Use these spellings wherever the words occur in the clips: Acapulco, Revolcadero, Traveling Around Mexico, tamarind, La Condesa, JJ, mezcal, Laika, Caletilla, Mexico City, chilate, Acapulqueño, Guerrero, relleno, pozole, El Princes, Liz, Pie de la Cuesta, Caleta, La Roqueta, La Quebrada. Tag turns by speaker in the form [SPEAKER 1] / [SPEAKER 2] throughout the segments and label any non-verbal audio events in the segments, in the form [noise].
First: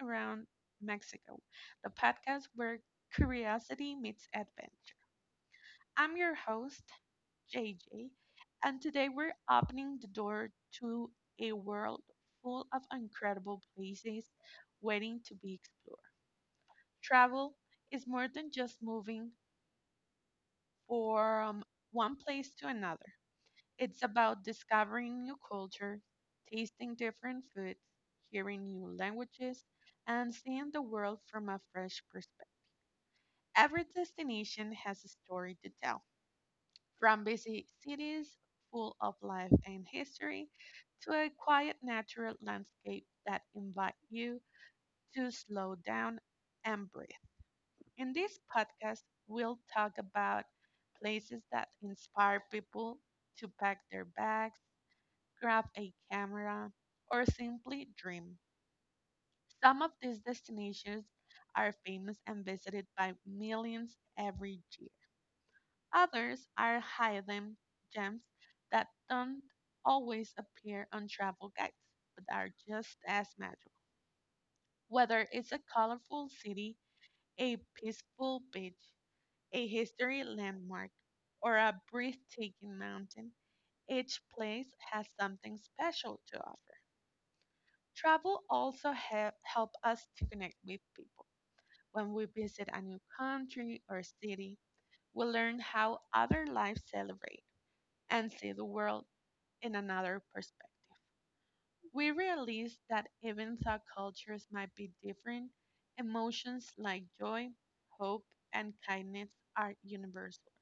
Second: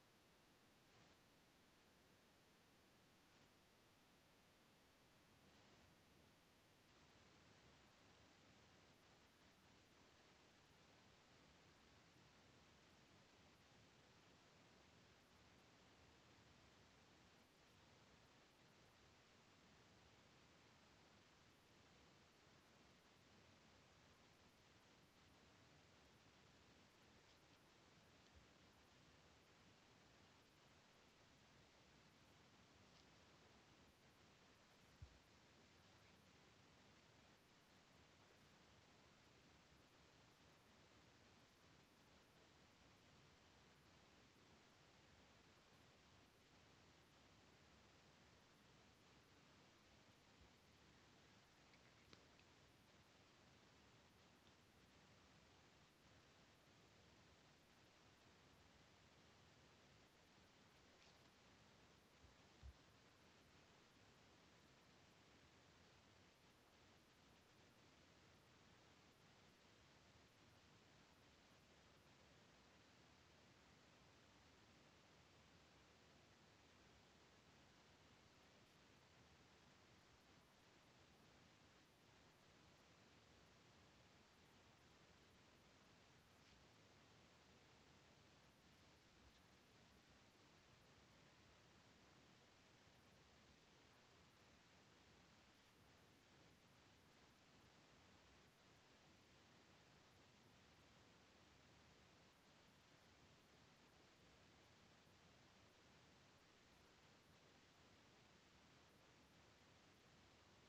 [SPEAKER 1] Around Mexico, the podcast where curiosity meets adventure. I'm your host, JJ, and today we're opening the door to a world full of incredible places waiting to be explored. Travel is more than just moving from one place to another. It's about discovering new culture, tasting different foods, hearing new languages, and seeing the world from a fresh perspective. Every destination has a story to tell, from busy cities full of life and history to a quiet natural landscape that invite you to slow down and breathe. In this podcast, we'll talk about places that inspire people to pack their bags, grab a camera, or simply dream. Some of these destinations are famous and visited by millions every year. Others are hidden gems that don't always appear on travel guides, but are just as magical. Whether it's a colorful city, a peaceful beach, a history landmark, or a breathtaking mountain, each place has something special to offer. Travel also help us to connect with people. When we visit a new country or city, we learn how other lives celebrate and see the world in another perspective. We realize that even though cultures might be different, emotions like joy, hope, and kindness are universal.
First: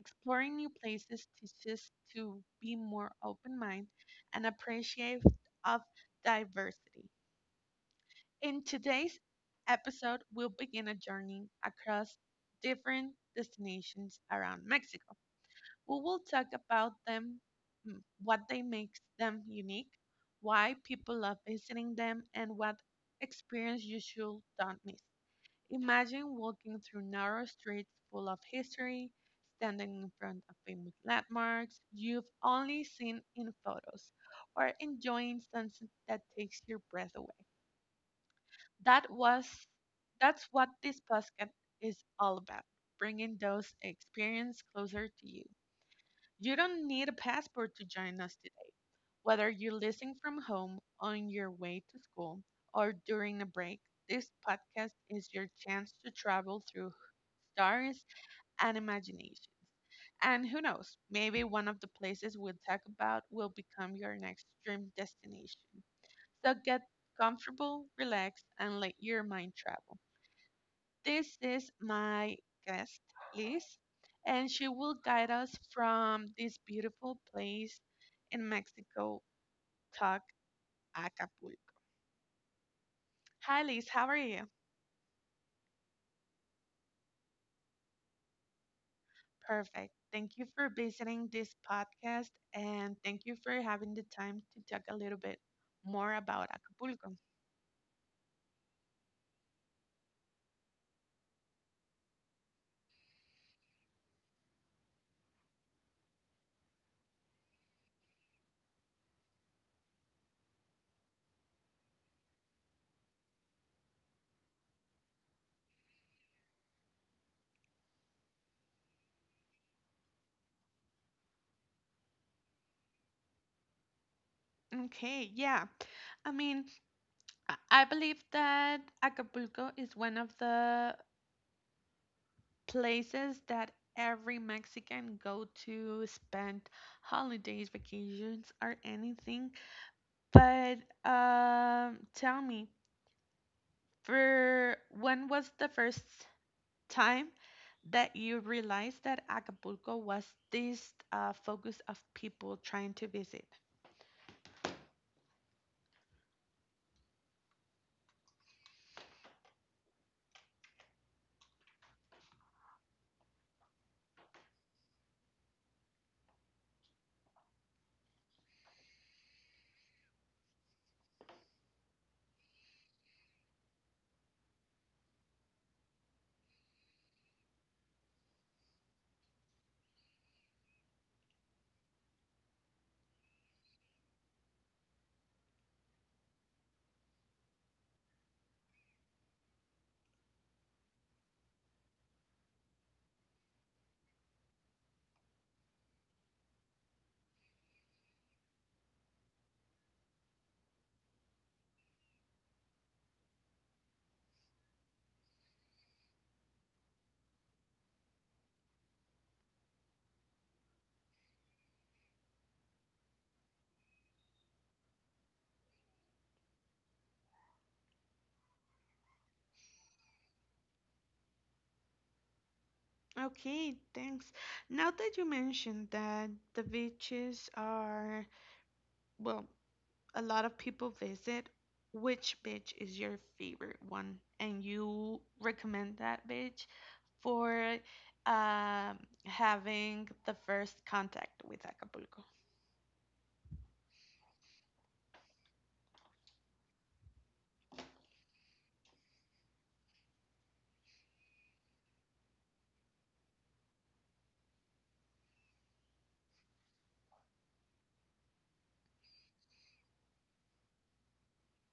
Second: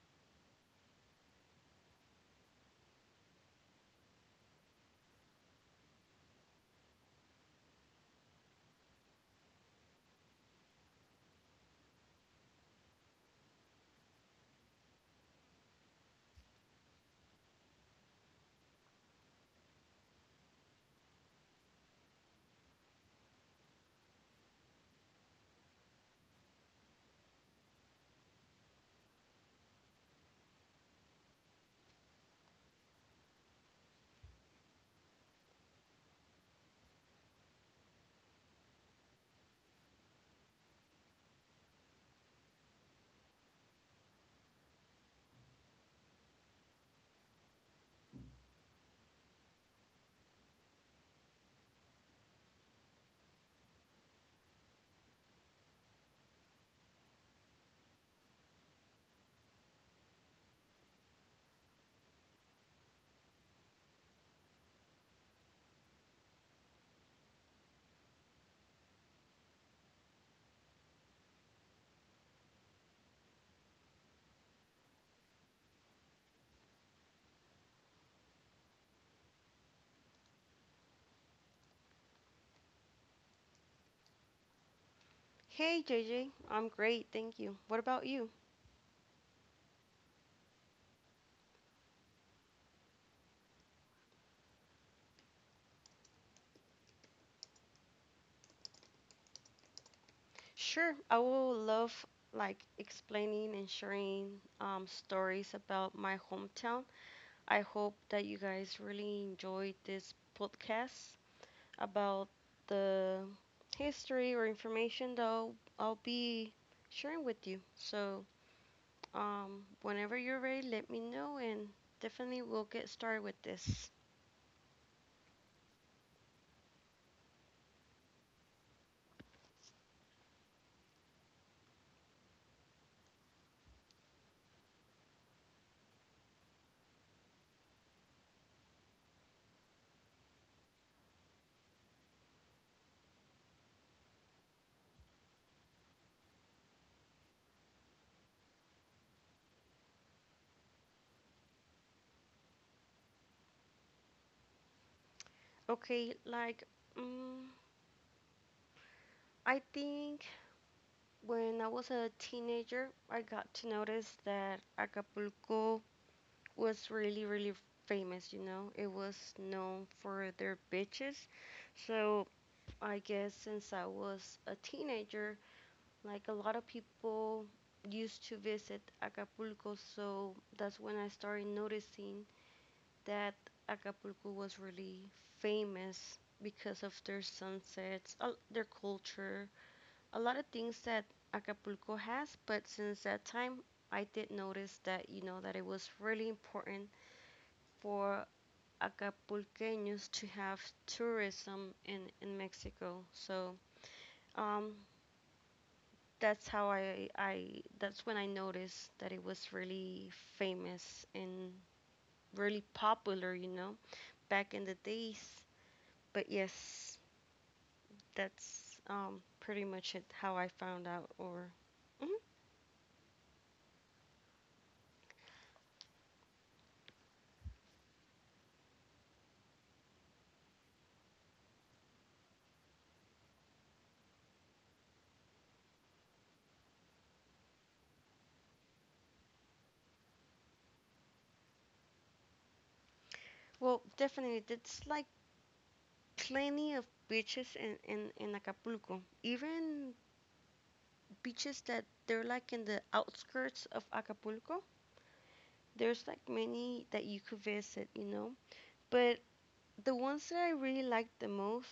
[SPEAKER 1] Exploring new places teaches us to be more open minded and appreciative of diversity. In today's episode, we'll begin a journey across different destinations around Mexico. We will talk about them, what they makes them unique, why people love visiting them, and what experience you should don't miss. Imagine walking through narrow streets full of history, standing in front of famous landmarks you've only seen in photos, or enjoying sunset that takes your breath away. that was that's what this podcast is all about, bringing those experiences closer to you. You don't need a passport to join us today, whether you're listening from home, on your way to school, or during a break. This podcast is your chance to travel through stars and imagination, and who knows, maybe one of the places we'll talk about will become your next dream destination. So get comfortable, relax, and let your mind travel. This is my guest, Liz, and she will guide us from this beautiful place in Mexico, Talk Acapulco. Hi, Liz, how are you?
[SPEAKER 2] Hey J am great, thank you. What about you?
[SPEAKER 1] Perfect. Thank you for visiting this podcast and thank you for having the time to talk a little bit more about Acapulco.
[SPEAKER 2] Sure, I will love like explaining and sharing stories about my hometown. I hope that you guys really enjoyed this podcast about the history or information that I'll be sharing with you. So, whenever you're ready, let me know and definitely we'll get started with this.
[SPEAKER 1] Okay, yeah. I mean, I believe that Acapulco is one of the places that every Mexican go to spend holidays, vacations, or anything. But tell me, for when was the first time that you realized that Acapulco was this focus of people trying to visit?
[SPEAKER 2] Okay, like, um, I think when I was a teenager, I got to notice that Acapulco was really, really famous, you know? It was known for their beaches. So I guess since I was a teenager, like a lot of people used to visit Acapulco. So that's when I started noticing that Acapulco was really famous because of their sunsets, their culture, a lot of things that Acapulco has, but since that time, I did notice that, you know, that it was really important for Acapulqueños to have tourism in Mexico. So, um, that's that's when I noticed that it was really famous and really popular, you know, back in the days. But yes, that's pretty much it how I found out or. Mhm.
[SPEAKER 1] Okay, thanks. Now that you mentioned that the beaches are, well, a lot of people visit, which beach is your favorite one, and you recommend that beach for um, having the first contact with Acapulco.
[SPEAKER 2] Well, definitely, it's like plenty of beaches in Acapulco. Even beaches that they're like in the outskirts of Acapulco, there's like many that you could visit, you know. But the ones that I really like the most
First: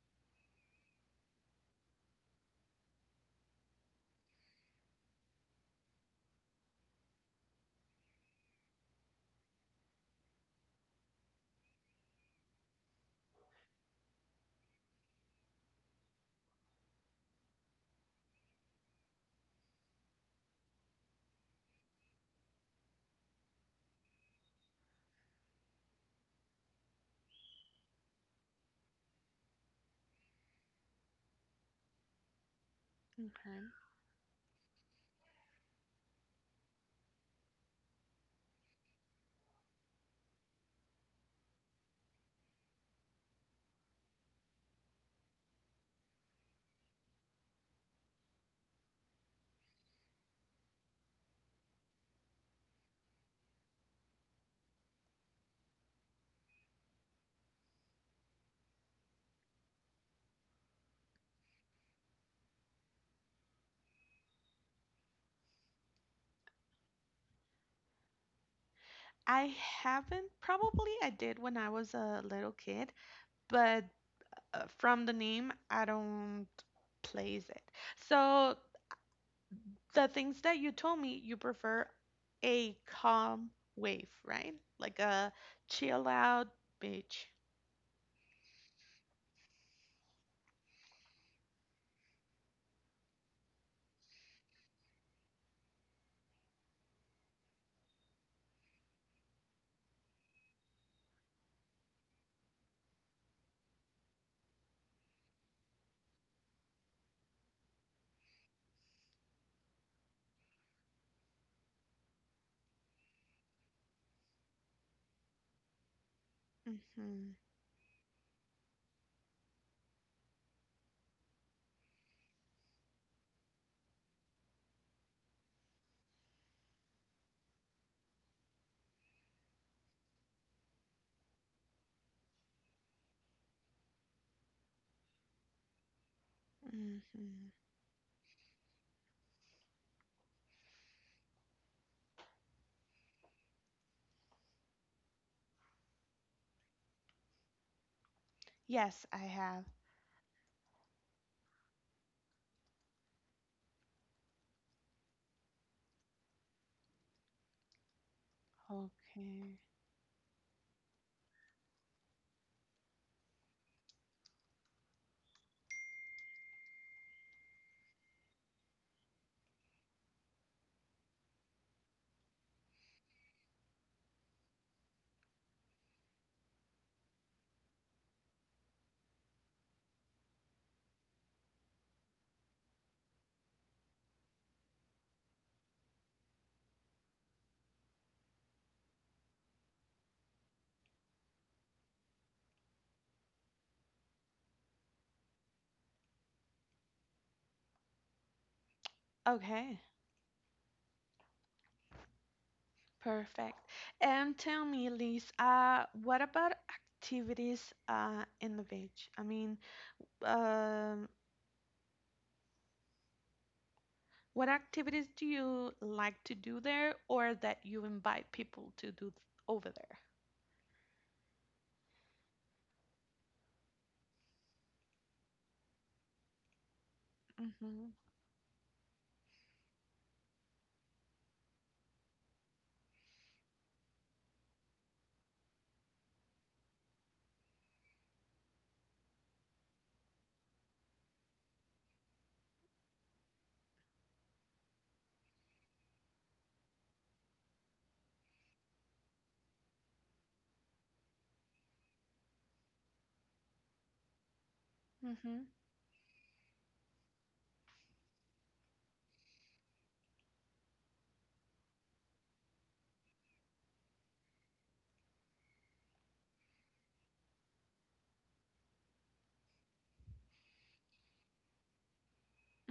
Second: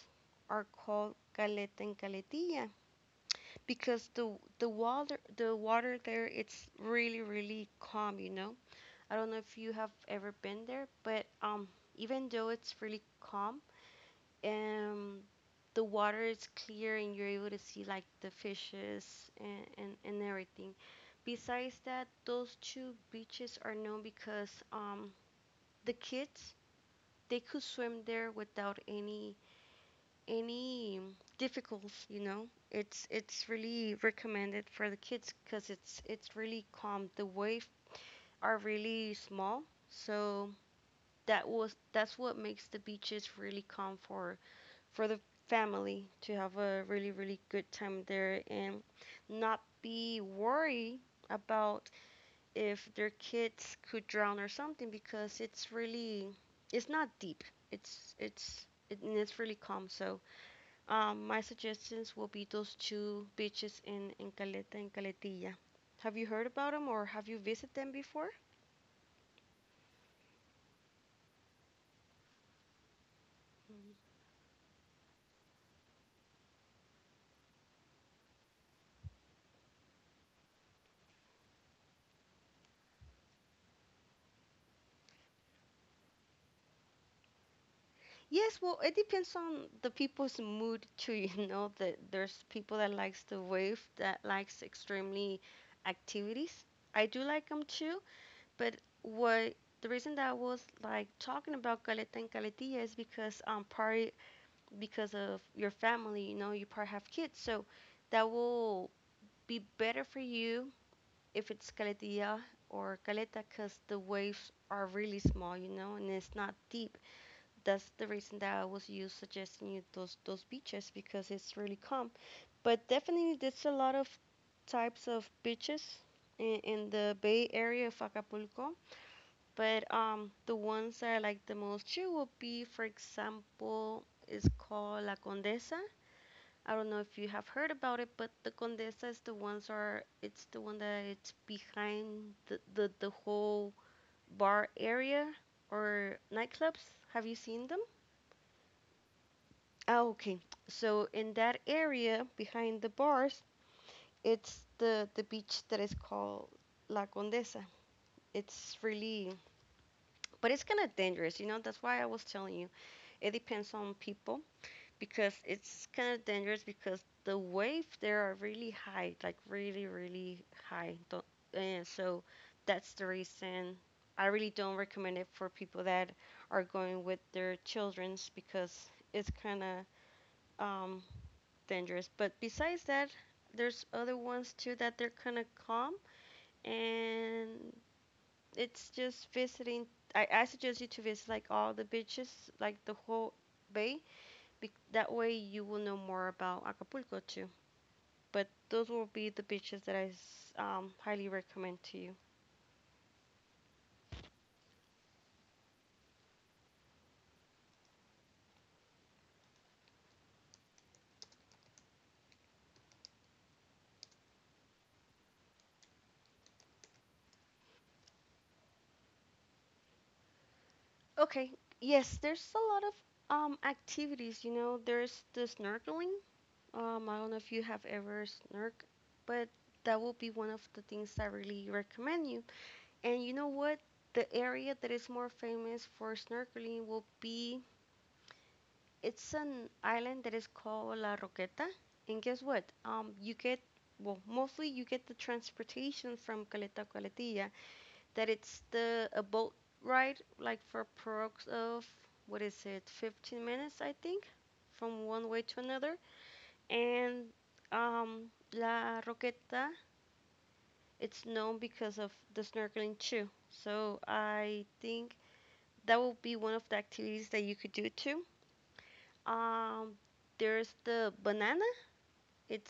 [SPEAKER 2] are called Caleta and Caletilla because the water there it's really really calm, you know. I don't know if you have ever been there, but even though it's really calm, um the water is clear and you're able to see like the fishes and everything. Besides that, those two beaches are known because the kids they could swim there without any difficulties, you know. It's
[SPEAKER 1] Okay.
[SPEAKER 2] really recommended for the kids because it's really calm. The waves are really small, so that's what makes the beaches really calm for the family to have a really, really good time there and not be worried about if their kids could drown or something because it's really it's not deep. And it's really calm. So my suggestions will be those two beaches in Caleta and Caletilla. Have you heard about them or have you visited them before?
[SPEAKER 1] I haven't, probably I did when I was a little kid, but from the name, I don't place it. So the things that you told me, you prefer a calm wave, right? Like a chill out beach.
[SPEAKER 2] Yes, well, it depends on the people's mood too. [laughs] You know that there's people that likes the wave, that likes extremely activities. I do like them too, but what the reason that I was like talking about Caleta and Caletilla is because part because of your family, you know, you part have kids, so that will be better for you if it's Caletilla or cause the waves are really small, you know, and it's not deep
[SPEAKER 1] Mhm.
[SPEAKER 2] that's the reason that I was you suggesting you those beaches because it's really calm. But definitely, there's a lot of types of beaches in the Bay Area of Acapulco. But the ones that I like the most here would be, for example, is called La Condesa. I don't know if you have
[SPEAKER 1] Mhm.
[SPEAKER 2] heard about it, but the Condesa is the ones are it's the one that it's behind the whole bar area or nightclubs. Have you seen them?
[SPEAKER 1] Yes, I have.
[SPEAKER 2] Ah, okay. So in that area behind the bars, it's the beach that is called La Condesa. It's really,
[SPEAKER 1] Okay.
[SPEAKER 2] but it's kind of dangerous, you know. That's why I was telling you it depends on people because it's kind of dangerous because the waves there are really high, like really, really high. Don't, and so that's the reason I really don't recommend it for people that are going with their childrens because it's kind of um, dangerous. But besides that, there's other ones too that they're kind of calm, and it's just visiting. I suggest you to visit like all the beaches, like the whole bay. That way you will know more about Acapulco too. But those will be the beaches
[SPEAKER 1] Okay.
[SPEAKER 2] that I highly recommend to you.
[SPEAKER 1] Perfect. And tell me, Liz, what about activities in the beach? I mean, um, what activities do you like to do there or that you invite people to do over there?
[SPEAKER 2] Okay, yes, there's a lot of activities. You know, there's the snorkeling. I don't know if you have ever snorkeled, but that will be one of the things I really recommend you. And you know what? The area that is more famous for snorkeling will be it's an island that is called La Roqueta. And guess what? You get well, mostly you get the transportation from Caleta Caletilla. That it's the a boat ride, like for approx of what is it, 15 minutes, I think, from one way
[SPEAKER 1] Mm-hmm.
[SPEAKER 2] to another. And um, La Roqueta, it's known because of the snorkeling too. So I think that will be one of the activities that you could do too. Um, there's the banana.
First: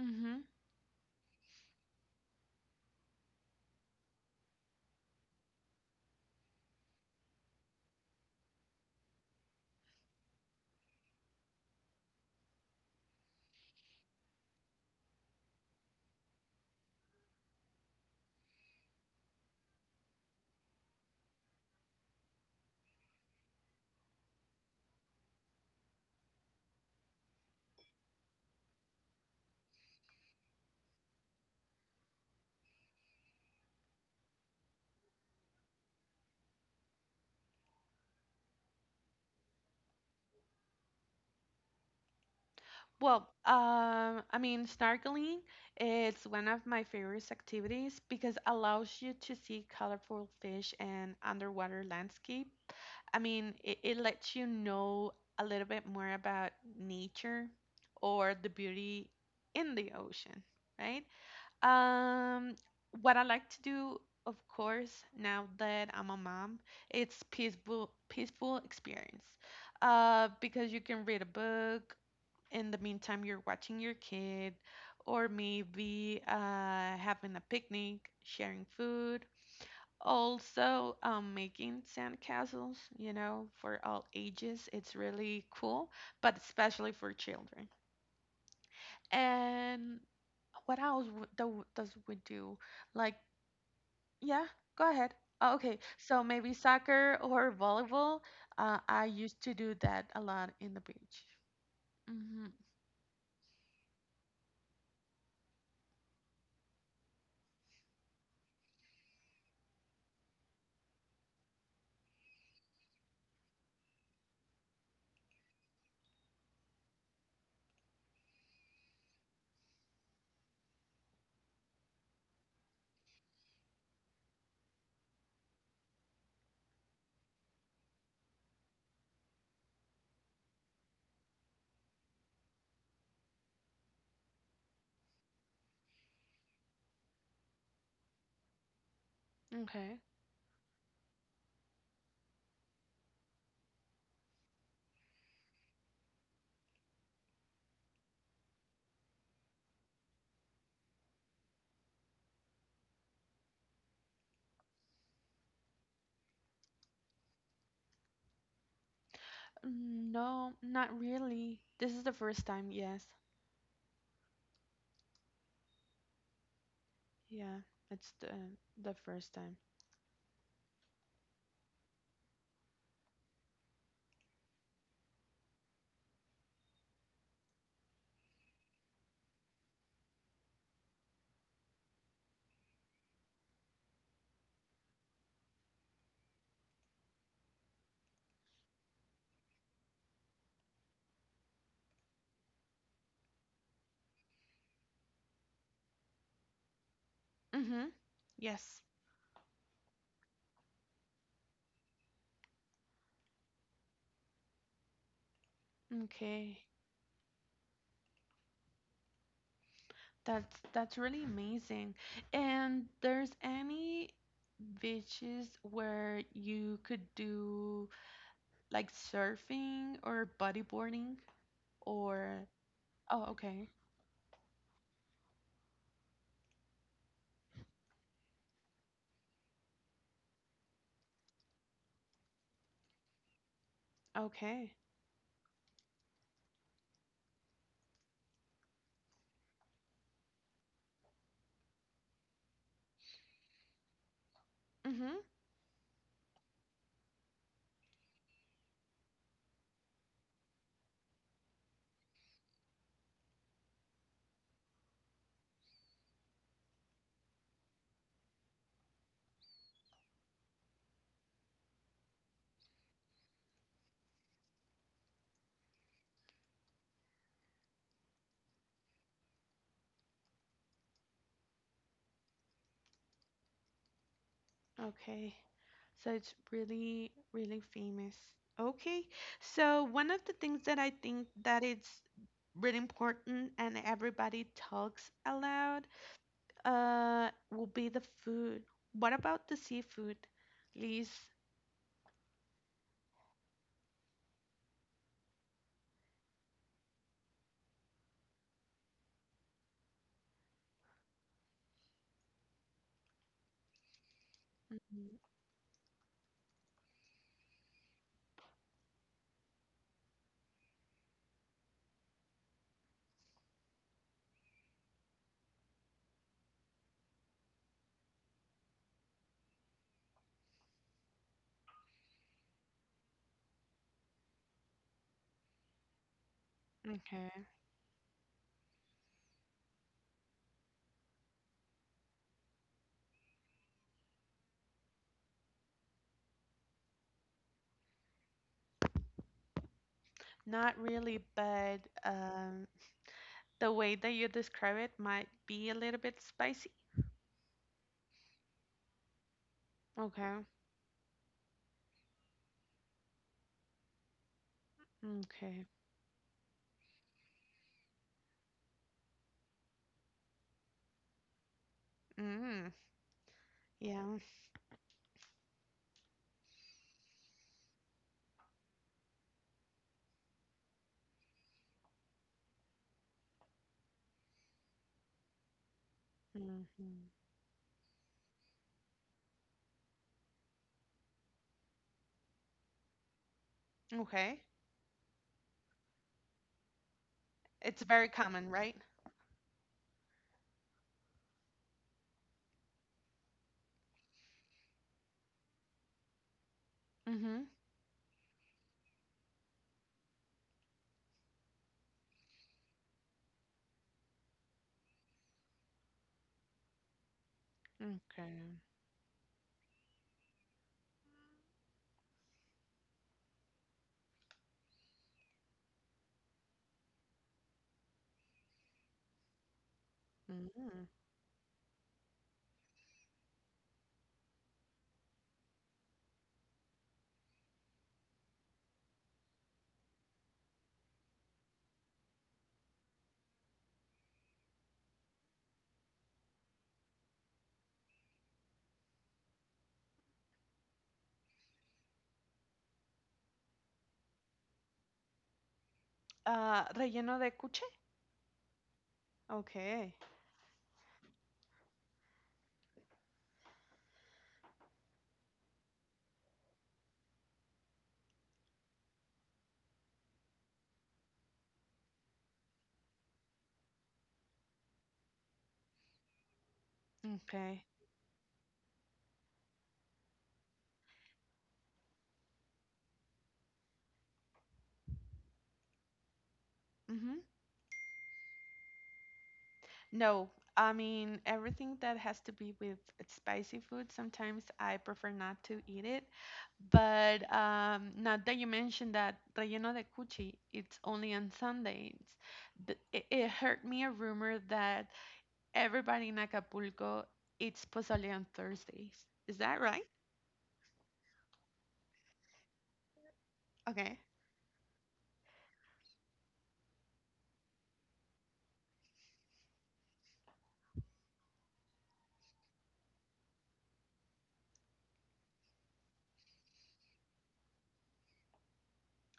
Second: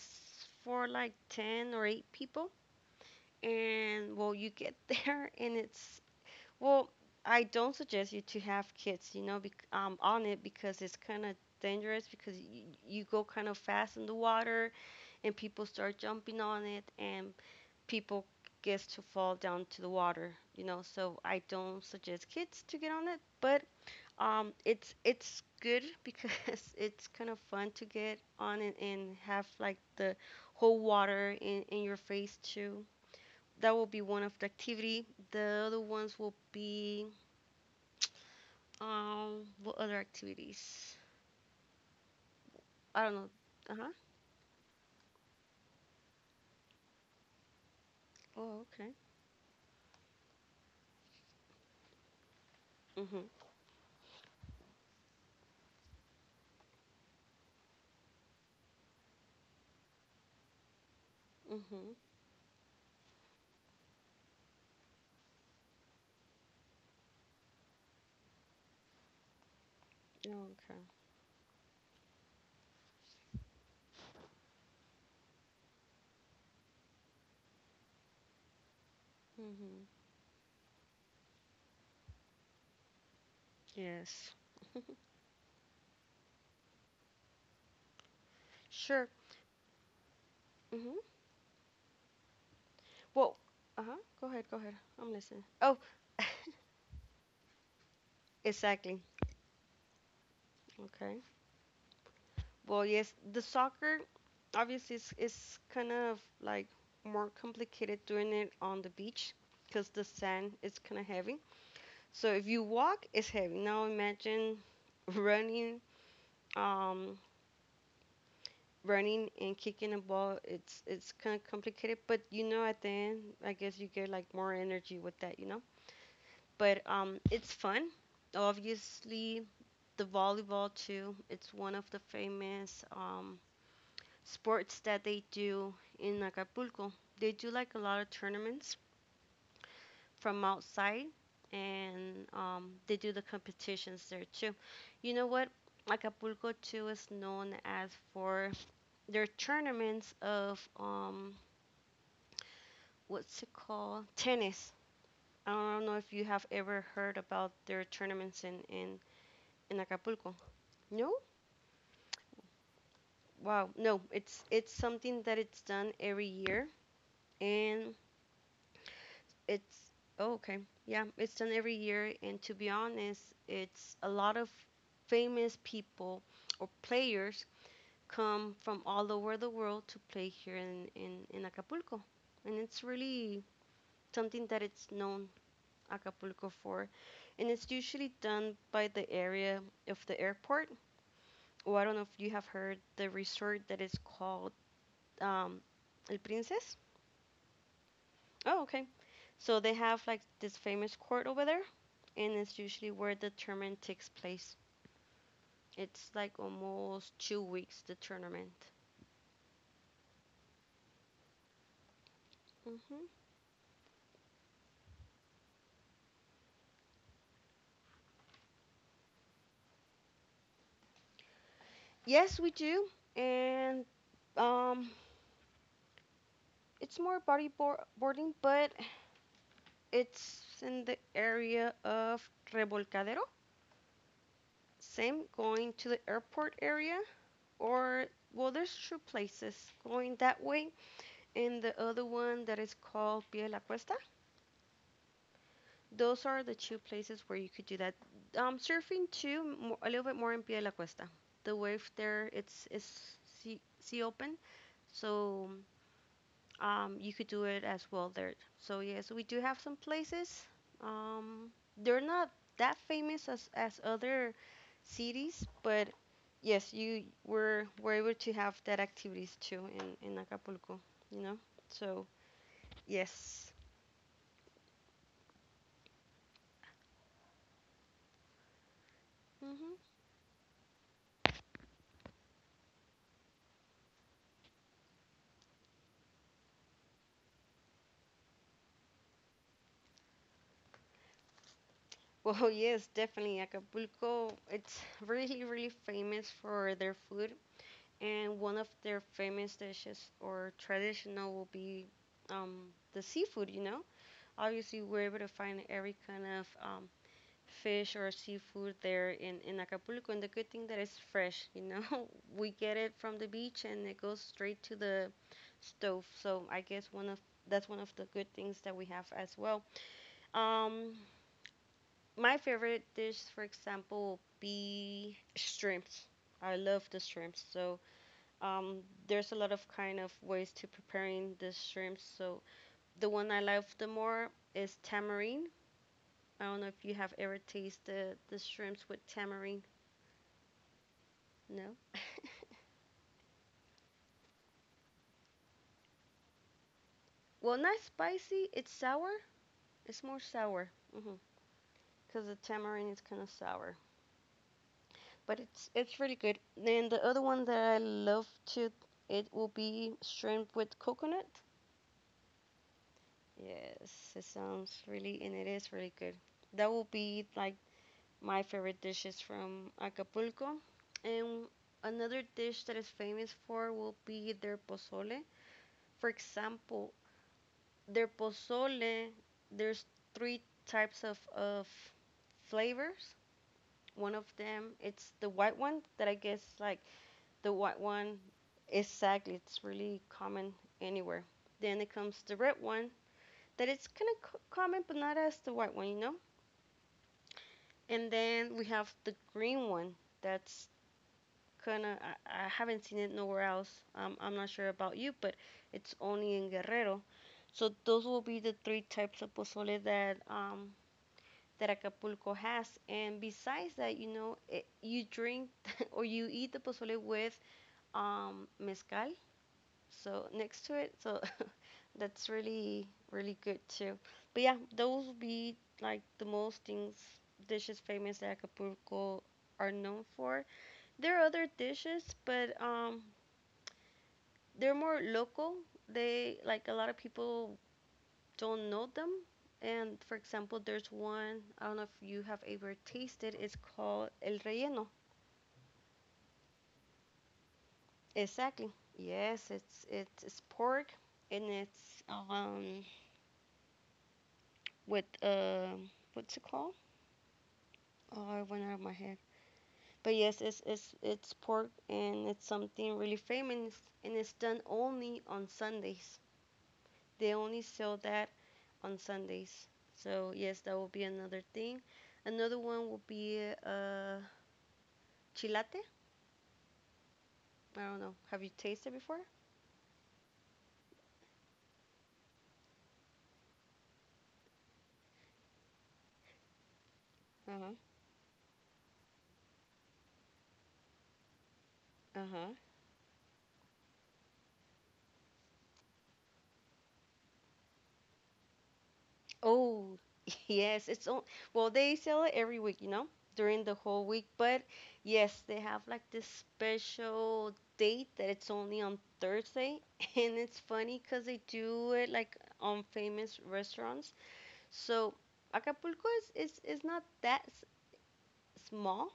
[SPEAKER 1] Mm-hmm.
[SPEAKER 2] for like 10 or 8 people. And well, you get [laughs] there and it's, well, I don't suggest you to have kids, you know, bec on it because it's kind of dangerous because y you go kind of fast in the water and people start jumping on it and people gets to fall down to the water, you know, so I don't suggest kids to get on it, but it's good because [laughs] it's kind of fun to get on and have like the whole water in your face too. That will be one of the activity. The other ones will be what other activities? I don't know.
[SPEAKER 1] Well,
[SPEAKER 2] Uh huh.
[SPEAKER 1] I mean, snorkeling, it's one of my favorite activities because
[SPEAKER 2] Oh, okay.
[SPEAKER 1] allows you to see colorful fish and underwater landscape. I
[SPEAKER 2] Mhm.
[SPEAKER 1] mean, it lets you know a little bit more about nature or the beauty in the ocean, right?
[SPEAKER 2] Mhm.
[SPEAKER 1] Um, what I like to do, of course, now that I'm a mom, it's peaceful experience.
[SPEAKER 2] Oh,
[SPEAKER 1] Because
[SPEAKER 2] okay.
[SPEAKER 1] you can read a book in the meantime you're watching your kid, or maybe having a picnic sharing food,
[SPEAKER 2] Mhm.
[SPEAKER 1] also making sandcastles, for all
[SPEAKER 2] Yes.
[SPEAKER 1] ages it's
[SPEAKER 2] [laughs]
[SPEAKER 1] really cool, but especially for children.
[SPEAKER 2] Sure.
[SPEAKER 1] And what
[SPEAKER 2] Mhm.
[SPEAKER 1] else does we do, like,
[SPEAKER 2] Well. Uh huh. Go
[SPEAKER 1] yeah,
[SPEAKER 2] ahead. Go ahead.
[SPEAKER 1] go ahead.
[SPEAKER 2] I'm listening.
[SPEAKER 1] Oh, okay,
[SPEAKER 2] Oh.
[SPEAKER 1] so
[SPEAKER 2] [laughs]
[SPEAKER 1] maybe soccer or volleyball.
[SPEAKER 2] Exactly.
[SPEAKER 1] I used to do that a lot in the beach.
[SPEAKER 2] Okay.
[SPEAKER 1] Hmm
[SPEAKER 2] Well, yes, the soccer obviously is kind of like more complicated doing it on the beach because the sand is kind of heavy. So if you walk, it's heavy. Now imagine [laughs] running, um, running and kicking a ball. It's kind of complicated, but you know at the end, I guess you get like more energy with that, you know. But it's fun. Obviously, the volleyball too. It's one of the famous sports that they do in Acapulco. They do like a lot of tournaments
[SPEAKER 1] okay.
[SPEAKER 2] from outside, and they do the competitions there too. You know what? Acapulco too is known as for their tournaments of what's it called? Tennis. I don't know if you have ever heard about their tournaments in
[SPEAKER 1] Mm,
[SPEAKER 2] Acapulco.
[SPEAKER 1] no, not
[SPEAKER 2] No?
[SPEAKER 1] really. This is the first time, yes.
[SPEAKER 2] Wow. No, it's something that it's done every year
[SPEAKER 1] Yeah,
[SPEAKER 2] and
[SPEAKER 1] it's the first time.
[SPEAKER 2] it's oh, okay. Yeah, it's done every year, and to be honest, it's a lot of famous people or players come from all over the world to play here in Acapulco. And it's really something that it's known Acapulco for. And it's usually done by the area of the airport. Oh, I don't know if you have heard the resort that is called um, El Princes.
[SPEAKER 1] Mm-hmm.
[SPEAKER 2] Oh, okay.
[SPEAKER 1] Yes.
[SPEAKER 2] So they have like this famous court over there and it's usually where the tournament takes place. It's like
[SPEAKER 1] Okay.
[SPEAKER 2] almost 2 weeks the tournament.
[SPEAKER 1] That's really amazing. And
[SPEAKER 2] Hmm.
[SPEAKER 1] there's any beaches where you could do like surfing or bodyboarding,
[SPEAKER 2] Yes,
[SPEAKER 1] or
[SPEAKER 2] we do,
[SPEAKER 1] oh, okay.
[SPEAKER 2] and um, it's more bodyboarding, but it's in the area of Revolcadero.
[SPEAKER 1] Okay.
[SPEAKER 2] Same going to the airport area, or well, there's two places going that way, and the other one that is called Pie de la Cuesta. Those are the two places where you could do that. Surfing too, a little bit more in Pie de la Cuesta. The wave there, it's sea open, so you could do it as well there. So yes, yeah, so we do have some places. Um, they're not that famous as other cities, but yes, you were able to have that activities too in Acapulco. You know, so yes.
[SPEAKER 1] Okay. So it's really, really famous. Okay.
[SPEAKER 2] Hmm.
[SPEAKER 1] So one of the things that I think that it's really important and everybody talks aloud will be the food. What about the seafood, Liz?
[SPEAKER 2] Well, [laughs] yes, definitely. Acapulco, it's really, really famous for their food, and one of their famous dishes or traditional will be um, the seafood, you know? Obviously, we're
[SPEAKER 1] Mm,
[SPEAKER 2] able to find every kind of fish or seafood there in Acapulco, and the good thing that it's fresh, you know? [laughs] We get it from the beach and it goes straight to the stove, so I guess one of that's one of the good things that we have as well. Um, my favorite dish, for example, will be shrimps. I love the
[SPEAKER 1] okay.
[SPEAKER 2] shrimps. So um, there's a lot of kind of ways to preparing the shrimps. So the one I love the more is tamarind. I don't know if you have ever tasted the shrimps with tamarind.
[SPEAKER 1] Not really, but
[SPEAKER 2] No. [laughs]
[SPEAKER 1] the way that you describe it might be a little bit spicy.
[SPEAKER 2] Well, not spicy. It's sour. It's more
[SPEAKER 1] Okay.
[SPEAKER 2] sour. Mhm. Cause the tamarind is kind of sour, but
[SPEAKER 1] Okay.
[SPEAKER 2] it's really good. Then the other one that I love to it will be shrimp with coconut.
[SPEAKER 1] Mm.
[SPEAKER 2] Yes,
[SPEAKER 1] Yeah.
[SPEAKER 2] it sounds really, and it is really good. That will be like my favorite dishes from Acapulco. And another dish that is famous for will be their pozole. For example,
[SPEAKER 1] hmm
[SPEAKER 2] their pozole, there's three types of flavors. One of
[SPEAKER 1] Okay.
[SPEAKER 2] them, it's the white one that I guess like the
[SPEAKER 1] It's
[SPEAKER 2] white
[SPEAKER 1] very
[SPEAKER 2] one.
[SPEAKER 1] common, right?
[SPEAKER 2] Exactly, it's really common anywhere. Then it comes the red one that it's kind of common, but not as the white one, you know.
[SPEAKER 1] Mhm.
[SPEAKER 2] And then we have the green one. That's kind of I haven't seen it nowhere else. I'm not sure about you, but it's only in Guerrero. So those will be
[SPEAKER 1] Okay.
[SPEAKER 2] the three types of pozole that that Acapulco has. And besides that, you drink [laughs] or you eat the pozole with mezcal so next to
[SPEAKER 1] Mm.
[SPEAKER 2] it so [laughs] that's really really good too. But yeah, those would be like the most things, dishes famous that Acapulco are known for. There are other dishes but they're more local. They, like a lot of people don't know them. And for example there's one, I don't know if you have ever tasted, it's called el relleno.
[SPEAKER 1] Relleno de cuche?
[SPEAKER 2] Exactly. Yes,
[SPEAKER 1] Okay.
[SPEAKER 2] it's pork and it's with what's it called? Oh, I went out of my head. But yes, it's pork and it's something really famous and it's done only on Sundays. They
[SPEAKER 1] Okay.
[SPEAKER 2] only sell that on Sundays. So yes, that will be another thing. Another one will be uh chilate.
[SPEAKER 1] Mhm.
[SPEAKER 2] I don't know. Have you tasted before?
[SPEAKER 1] No, I mean everything that has to be with spicy food, sometimes I prefer not to eat it. But
[SPEAKER 2] Uh huh.
[SPEAKER 1] now that you mentioned that relleno de cuchi, it's only on Sundays.
[SPEAKER 2] Uh huh.
[SPEAKER 1] It hurt me a rumor that everybody in Acapulco eats pozole on Thursdays. Is that right?
[SPEAKER 2] Oh, [laughs] yes, it's on. Well, they sell it every week, you know, during the
[SPEAKER 1] Okay.
[SPEAKER 2] whole week. But yes, they have like this special date that it's only on Thursday, [laughs] and it's funny because they do it like on famous restaurants. So Acapulco is not that small,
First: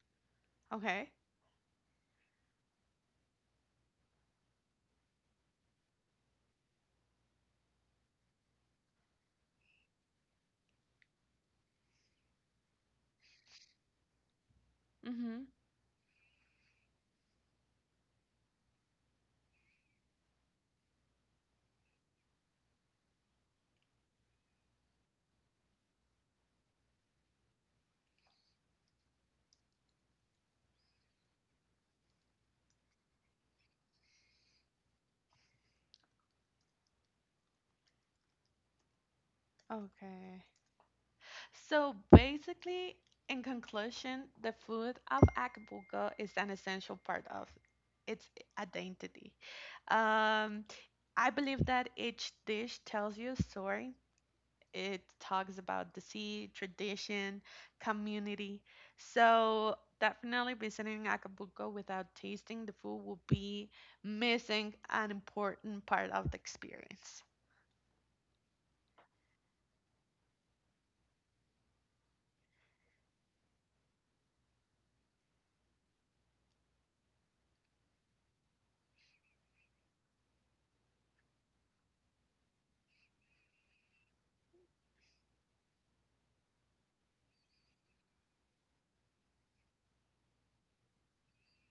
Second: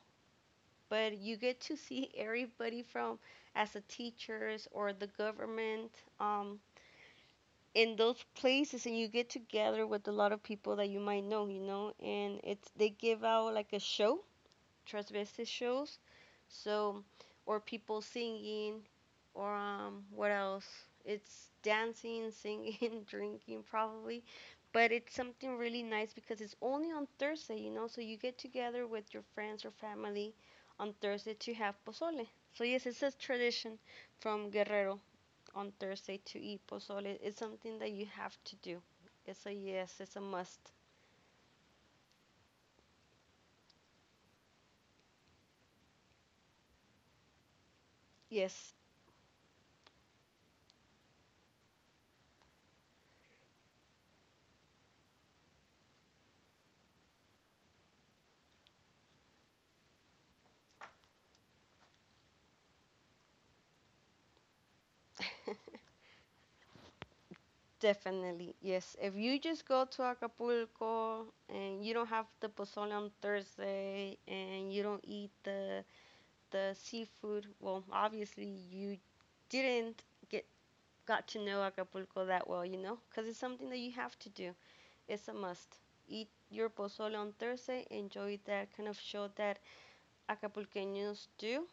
[SPEAKER 1] Okay.
[SPEAKER 2] but you get to see [laughs] everybody from as a teachers or the government. Um, in those places and you get together with a lot of people that you might know, you know, and it's they give out like a show,
[SPEAKER 1] Mhm.
[SPEAKER 2] transvestite shows, so, or people singing, or what else? It's dancing, singing, [laughs] drinking probably, but it's something really nice because it's only on Thursday, you know, so you get together with your friends or family on Thursday to have pozole. So yes, it's a tradition from Guerrero on Thursday to eat pozole. It's something that you have to do. It's a it's a
[SPEAKER 1] Okay.
[SPEAKER 2] must.
[SPEAKER 1] So basically, in conclusion, the food of Acapulco is an essential part of its
[SPEAKER 2] Yes,
[SPEAKER 1] identity. Um, I believe that each dish tells you a story. It talks about the sea, tradition, community. So definitely visiting Acapulco without tasting the food will be missing an
[SPEAKER 2] [laughs]
[SPEAKER 1] important part of the experience.
[SPEAKER 2] definitely. Yes. If you just go to Acapulco and you don't have the pozole on Thursday and you don't eat the seafood, well, obviously you didn't get got to know Acapulco that well, you know, because it's something that you have to do. It's a must. Eat your pozole on Thursday. Enjoy that kind of show that Acapulqueños do.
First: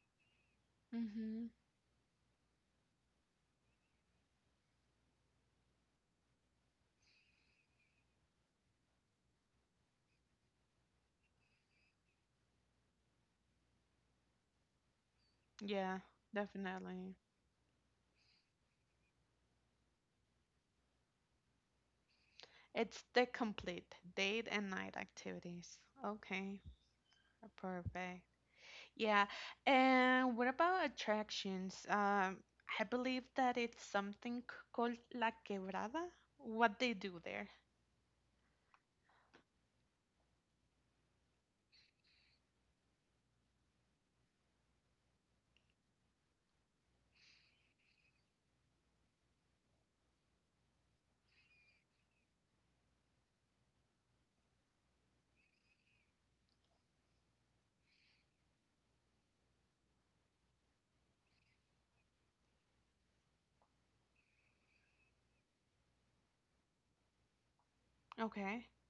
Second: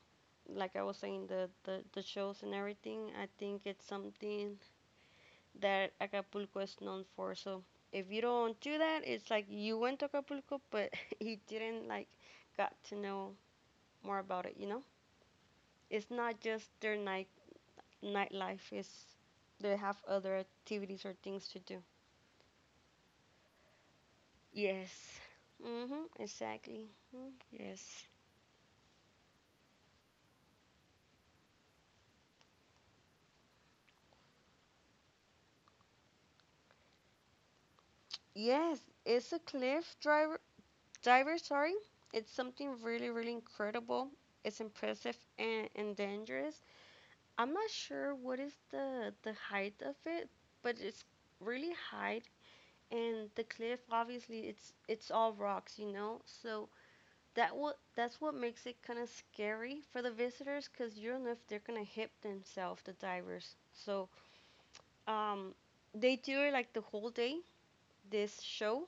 [SPEAKER 2] Like I was saying,
[SPEAKER 1] Hmm
[SPEAKER 2] the shows and everything, I think it's something that Acapulco is known for. So if you don't do that, it's like you went to Acapulco, but [laughs] you didn't like got to know more about it. You know,
[SPEAKER 1] Yeah,
[SPEAKER 2] it's not just their
[SPEAKER 1] definitely.
[SPEAKER 2] nightlife. It's they have other activities or things to do.
[SPEAKER 1] It's the complete date and
[SPEAKER 2] Yes.
[SPEAKER 1] night activities.
[SPEAKER 2] Mhm.
[SPEAKER 1] Okay,
[SPEAKER 2] Exactly. Mm. Yes.
[SPEAKER 1] perfect. Yeah, and what about attractions? I believe that it's something called La Quebrada. What they do there.
[SPEAKER 2] Yes, it's a cliff drive, diver, sorry, it's something really really incredible. It's impressive and dangerous. I'm not sure what is the height of it, but it's really high. And the cliff obviously it's all rocks, you know, so that's what makes it kind of scary for the visitors because you don't know if they're gonna hit themselves, the divers. So um they do it like the whole day, this
[SPEAKER 1] Okay,
[SPEAKER 2] show.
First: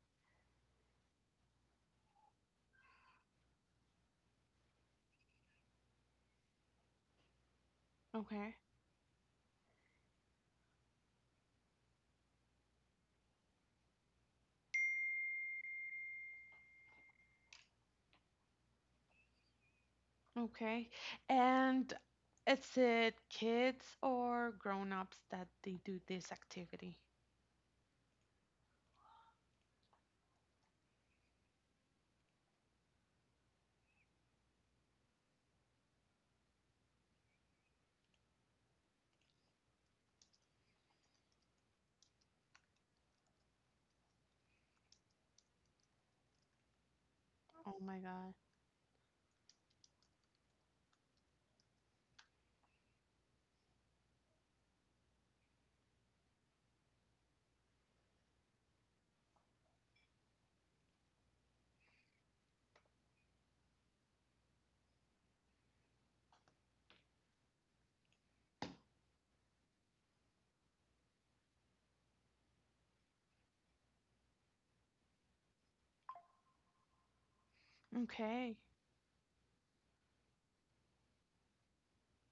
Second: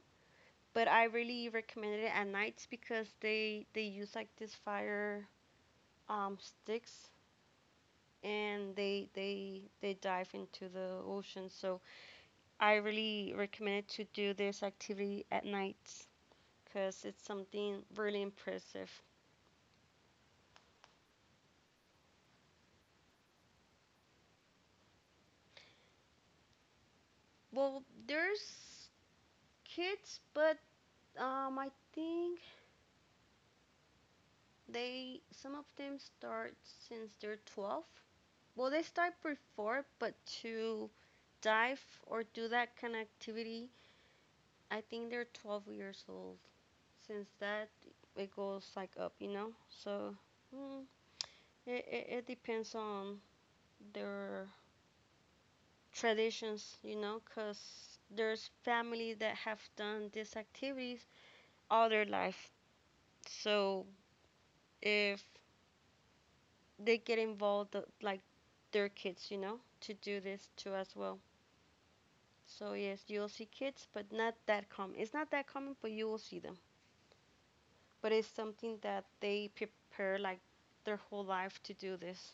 [SPEAKER 2] But I really recommend it at nights because they use like this fire sticks
[SPEAKER 1] okay,
[SPEAKER 2] and they dive into the ocean. So I really recommend it to do this activity at nights because it's something really impressive.
[SPEAKER 1] okay. And is it kids or grown-ups that they do this activity?
[SPEAKER 2] Well, there's kids, but I think they, some of them, start since they're 12. Well, they start before, but to dive or do that kind of activity I think they're 12 years old. Since that,
[SPEAKER 1] Oh my God.
[SPEAKER 2] it goes like up, you know? So, mm, it depends on their traditions, you know? Because there's family that have done these activities all their life. So, if they get involved, like their kids, you know, to do this too as well. So, yes, you'll see kids, but not that common. It's not that common, but you will see them. But it's
[SPEAKER 1] Okay.
[SPEAKER 2] something that they prepare like their whole life to do this.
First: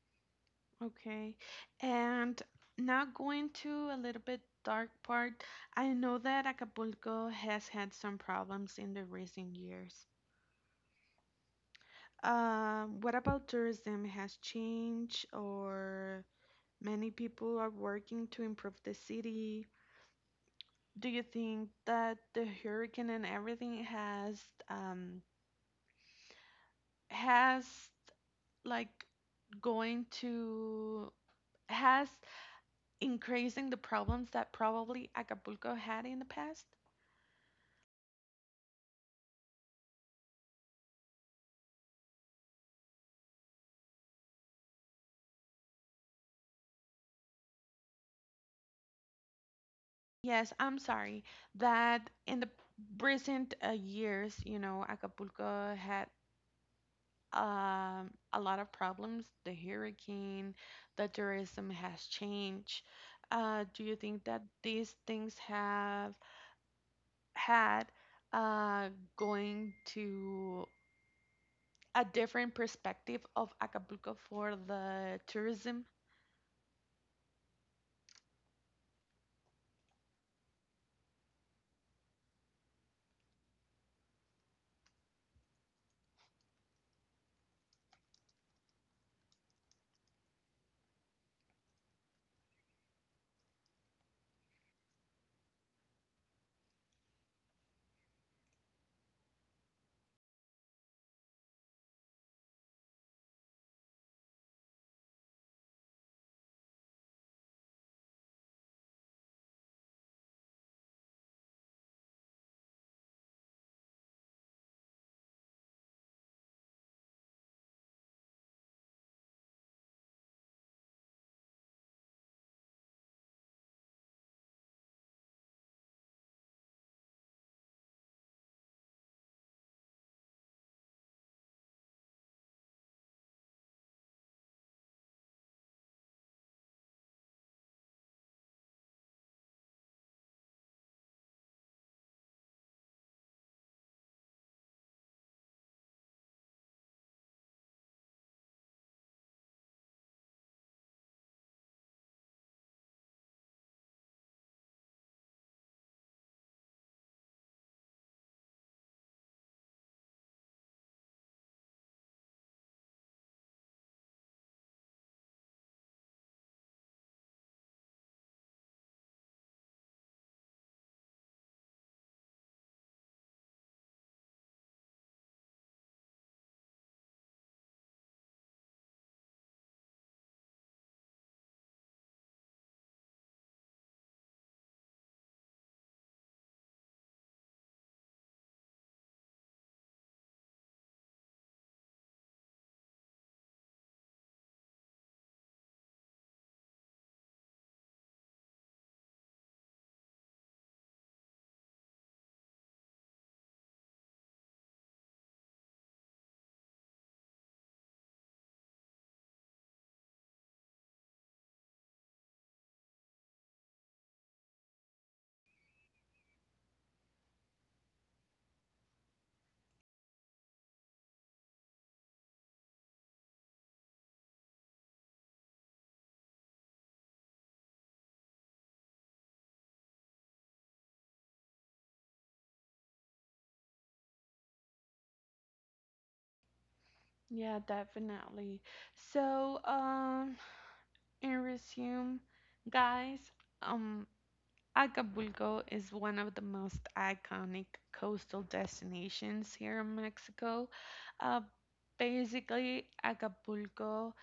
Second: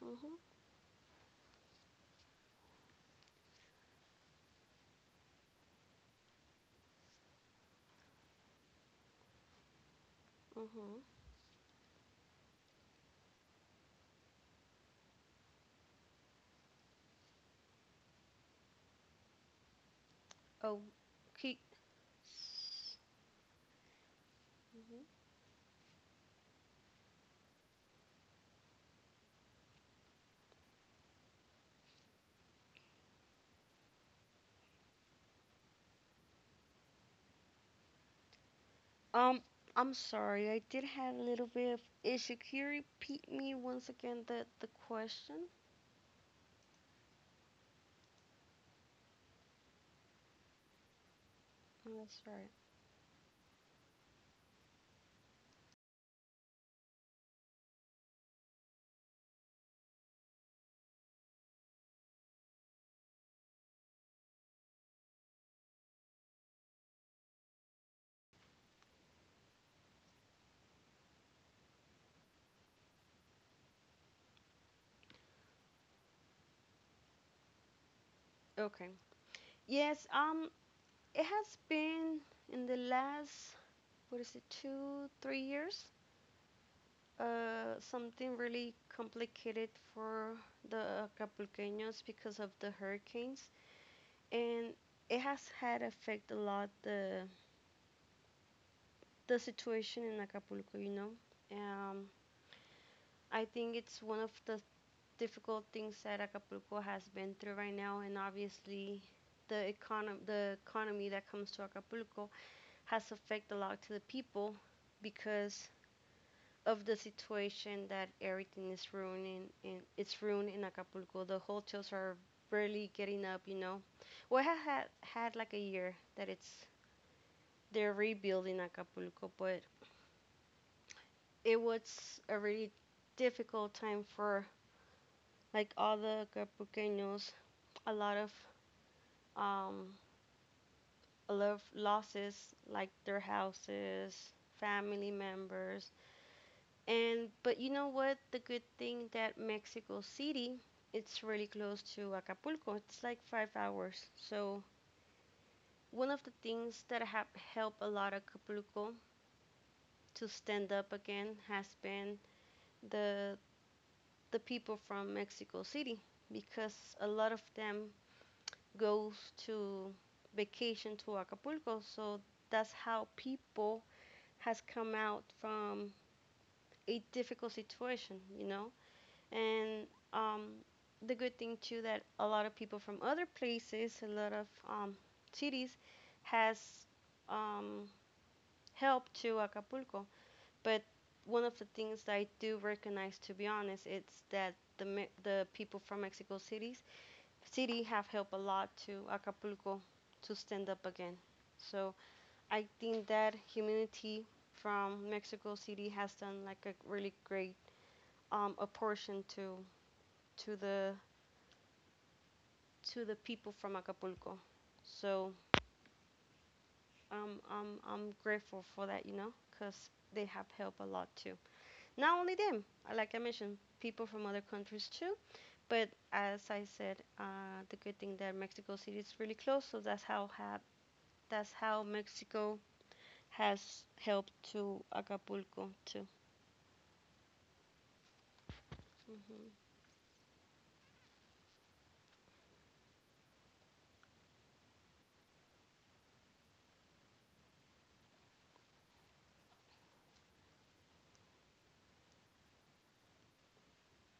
[SPEAKER 2] Mhm.
[SPEAKER 1] Okay. And now going to a little bit dark part. I know that Acapulco has had some problems in the recent years.
[SPEAKER 2] Mhm.
[SPEAKER 1] What about tourism has changed, or many people are working to improve the city? Do you
[SPEAKER 2] Okay.
[SPEAKER 1] think that the hurricane and everything
[SPEAKER 2] Mm-hmm.
[SPEAKER 1] um has like going to has increasing the problems that probably Acapulco had in the past?
[SPEAKER 2] Um, I'm sorry. I did have a little bit of issue. Can you repeat me once again the question?
[SPEAKER 1] Yes, I'm sorry that
[SPEAKER 2] That's
[SPEAKER 1] in the
[SPEAKER 2] right.
[SPEAKER 1] recent years, Acapulco had a lot of problems. The hurricane, the tourism has changed. Do you think that these things have had uh, going to a different perspective of Acapulco for the tourism?
[SPEAKER 2] Okay. Yes. It has been in the last what is it, two, three years? Something really complicated for the Acapulqueños because of the hurricanes. And it has had affect a lot the situation in Acapulco. You know, um, I think it's one of the difficult things that Acapulco has been through right now, and obviously the economy that comes to Acapulco has affect a lot to the people because of the situation that everything is ruining in it's ruined in Acapulco. The hotels are barely getting up, you know. Well, it had like a year that it's they're rebuilding Acapulco, but it was a really difficult time for like all the Acapulqueños. A lot of um, a lot of losses, like their houses, family members, and but you know what? The good thing that Mexico City, it's really close to Acapulco. It's like five hours, so. One of the things that have helped a lot of Acapulco to stand up again has been the the people from Mexico City because a lot of them goes to vacation to Acapulco. So that's how people has come out from a difficult situation, you know. And um, the good thing too that a lot of people from other places, a lot of cities, has um, helped to Acapulco. But one of the things that I do recognize, to be honest, it's that the people from Mexico cities City have helped a lot to Acapulco to stand up again. So I think that humanity from Mexico City has done like a really great apportion to to the to the people from Acapulco. So I'm grateful for that, you know, because they have helped a lot too. Not only them, like I mentioned, people from other countries too. But as I said, the good thing that Mexico City is really close, so that's how Mexico has helped to Acapulco too.
[SPEAKER 1] Yeah, definitely.
[SPEAKER 2] Mhm.
[SPEAKER 1] So, in resume, guys, um, Acapulco is one of the most iconic coastal destinations here in Mexico. Uh, Basically, Acapulco,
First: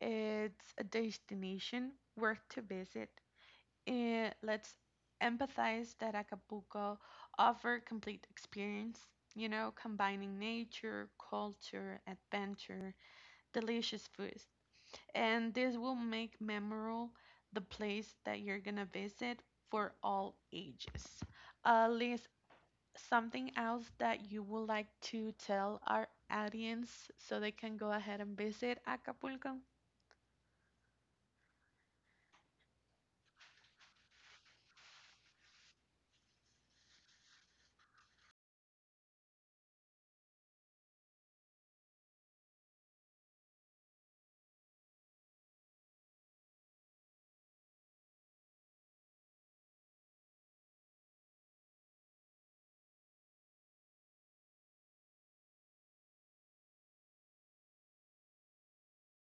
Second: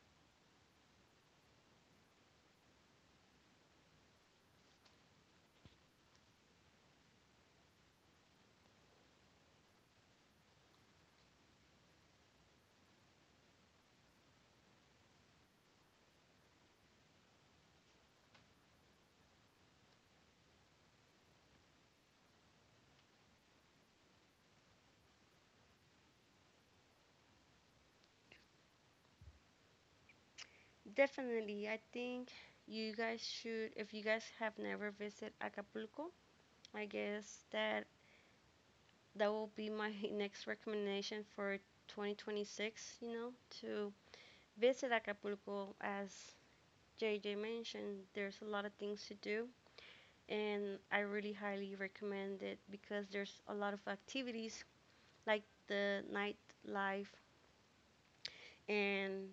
[SPEAKER 1] it's a destination worth to visit. And let's empathize that Acapulco offer complete experience, combining nature, culture, adventure delicious foods, and this will make memorable the place that you're gonna visit for all ages. Liz, something else that you would like to tell our audience so they can go ahead and visit Acapulco?
[SPEAKER 2] Definitely, I think you guys should. If you guys have never visited Acapulco, I guess that that will be my [laughs] next recommendation for 2026. You know, to visit Acapulco as JJ mentioned, there's a lot of things to do, and I really highly recommend it because there's a lot of activities like the nightlife and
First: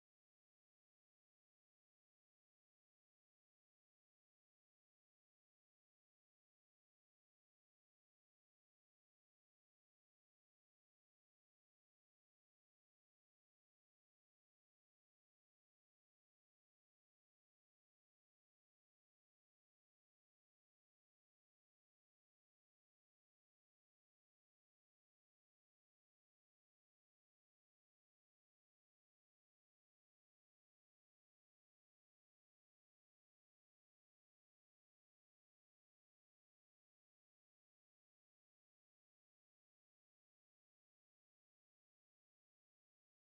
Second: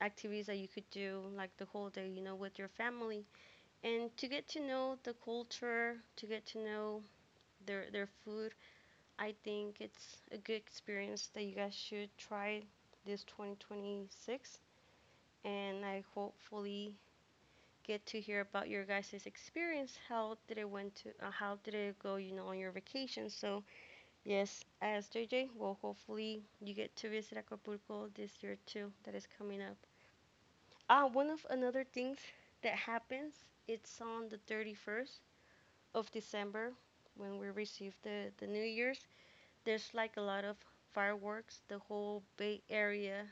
[SPEAKER 2] activities that you could do like the whole day, you know, with your family. And to get to know the culture, to get to know their food, I think it's a good experience that you guys should try this 2026. And I hopefully get to hear about your guys' experience. How did it went to? How did it go? You know, on your vacation. So yes, as J J. Well, hopefully you get to visit Acapulco this year too. That is coming up. Ah, one of another things that happens, it's on the 31st of December when we receive the New Year's. There's like a lot of fireworks. The whole Bay Area,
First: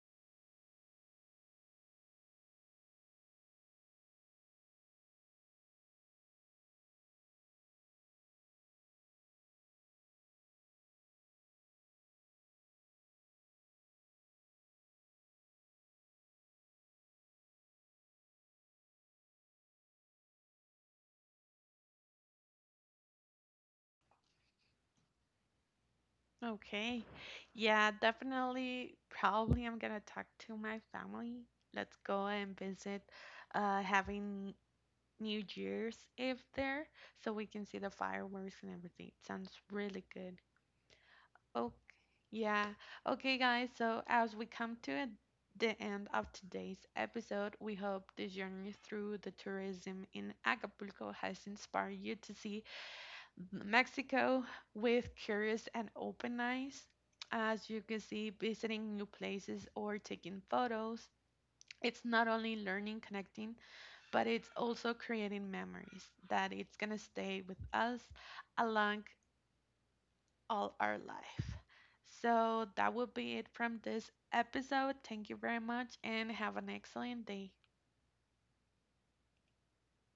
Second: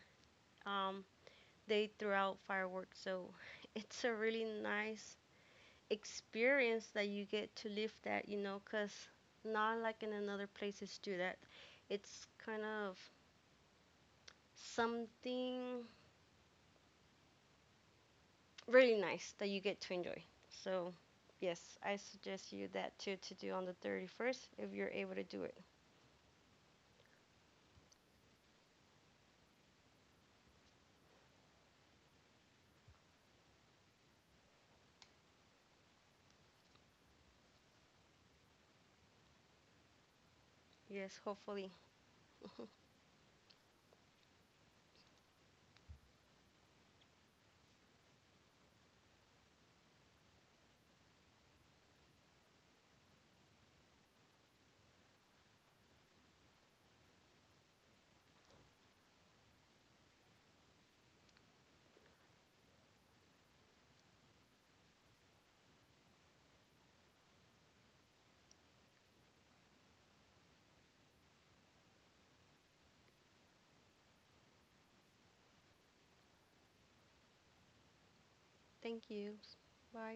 [SPEAKER 2] um, they throw out fireworks. So [laughs] it's a really nice experience that you get to live that, you know, cause not like in another places do that. It's kind of something really nice that you get to enjoy. So, yes, I suggest you that too to do on the 31st if you're able to do it.
[SPEAKER 1] Okay. Yeah, definitely. Probably I'm gonna talk to my family. Let's go and visit, having New Year's Eve there so we can see the fireworks and everything. Sounds really good.
[SPEAKER 2] Yes, hopefully.
[SPEAKER 1] Okay, yeah.
[SPEAKER 2] [laughs]
[SPEAKER 1] Okay, guys, so as we come to the end of today's episode, we hope the journey through the tourism in Acapulco has inspired you to see Mexico with curious and open eyes. As you can see, visiting new places or taking photos, it's not only learning, connecting, but it's also creating memories that it's gonna stay with us along all our life. So that would be it from this episode. Thank you very much and have an excellent day.
[SPEAKER 2] Thank you. Bye.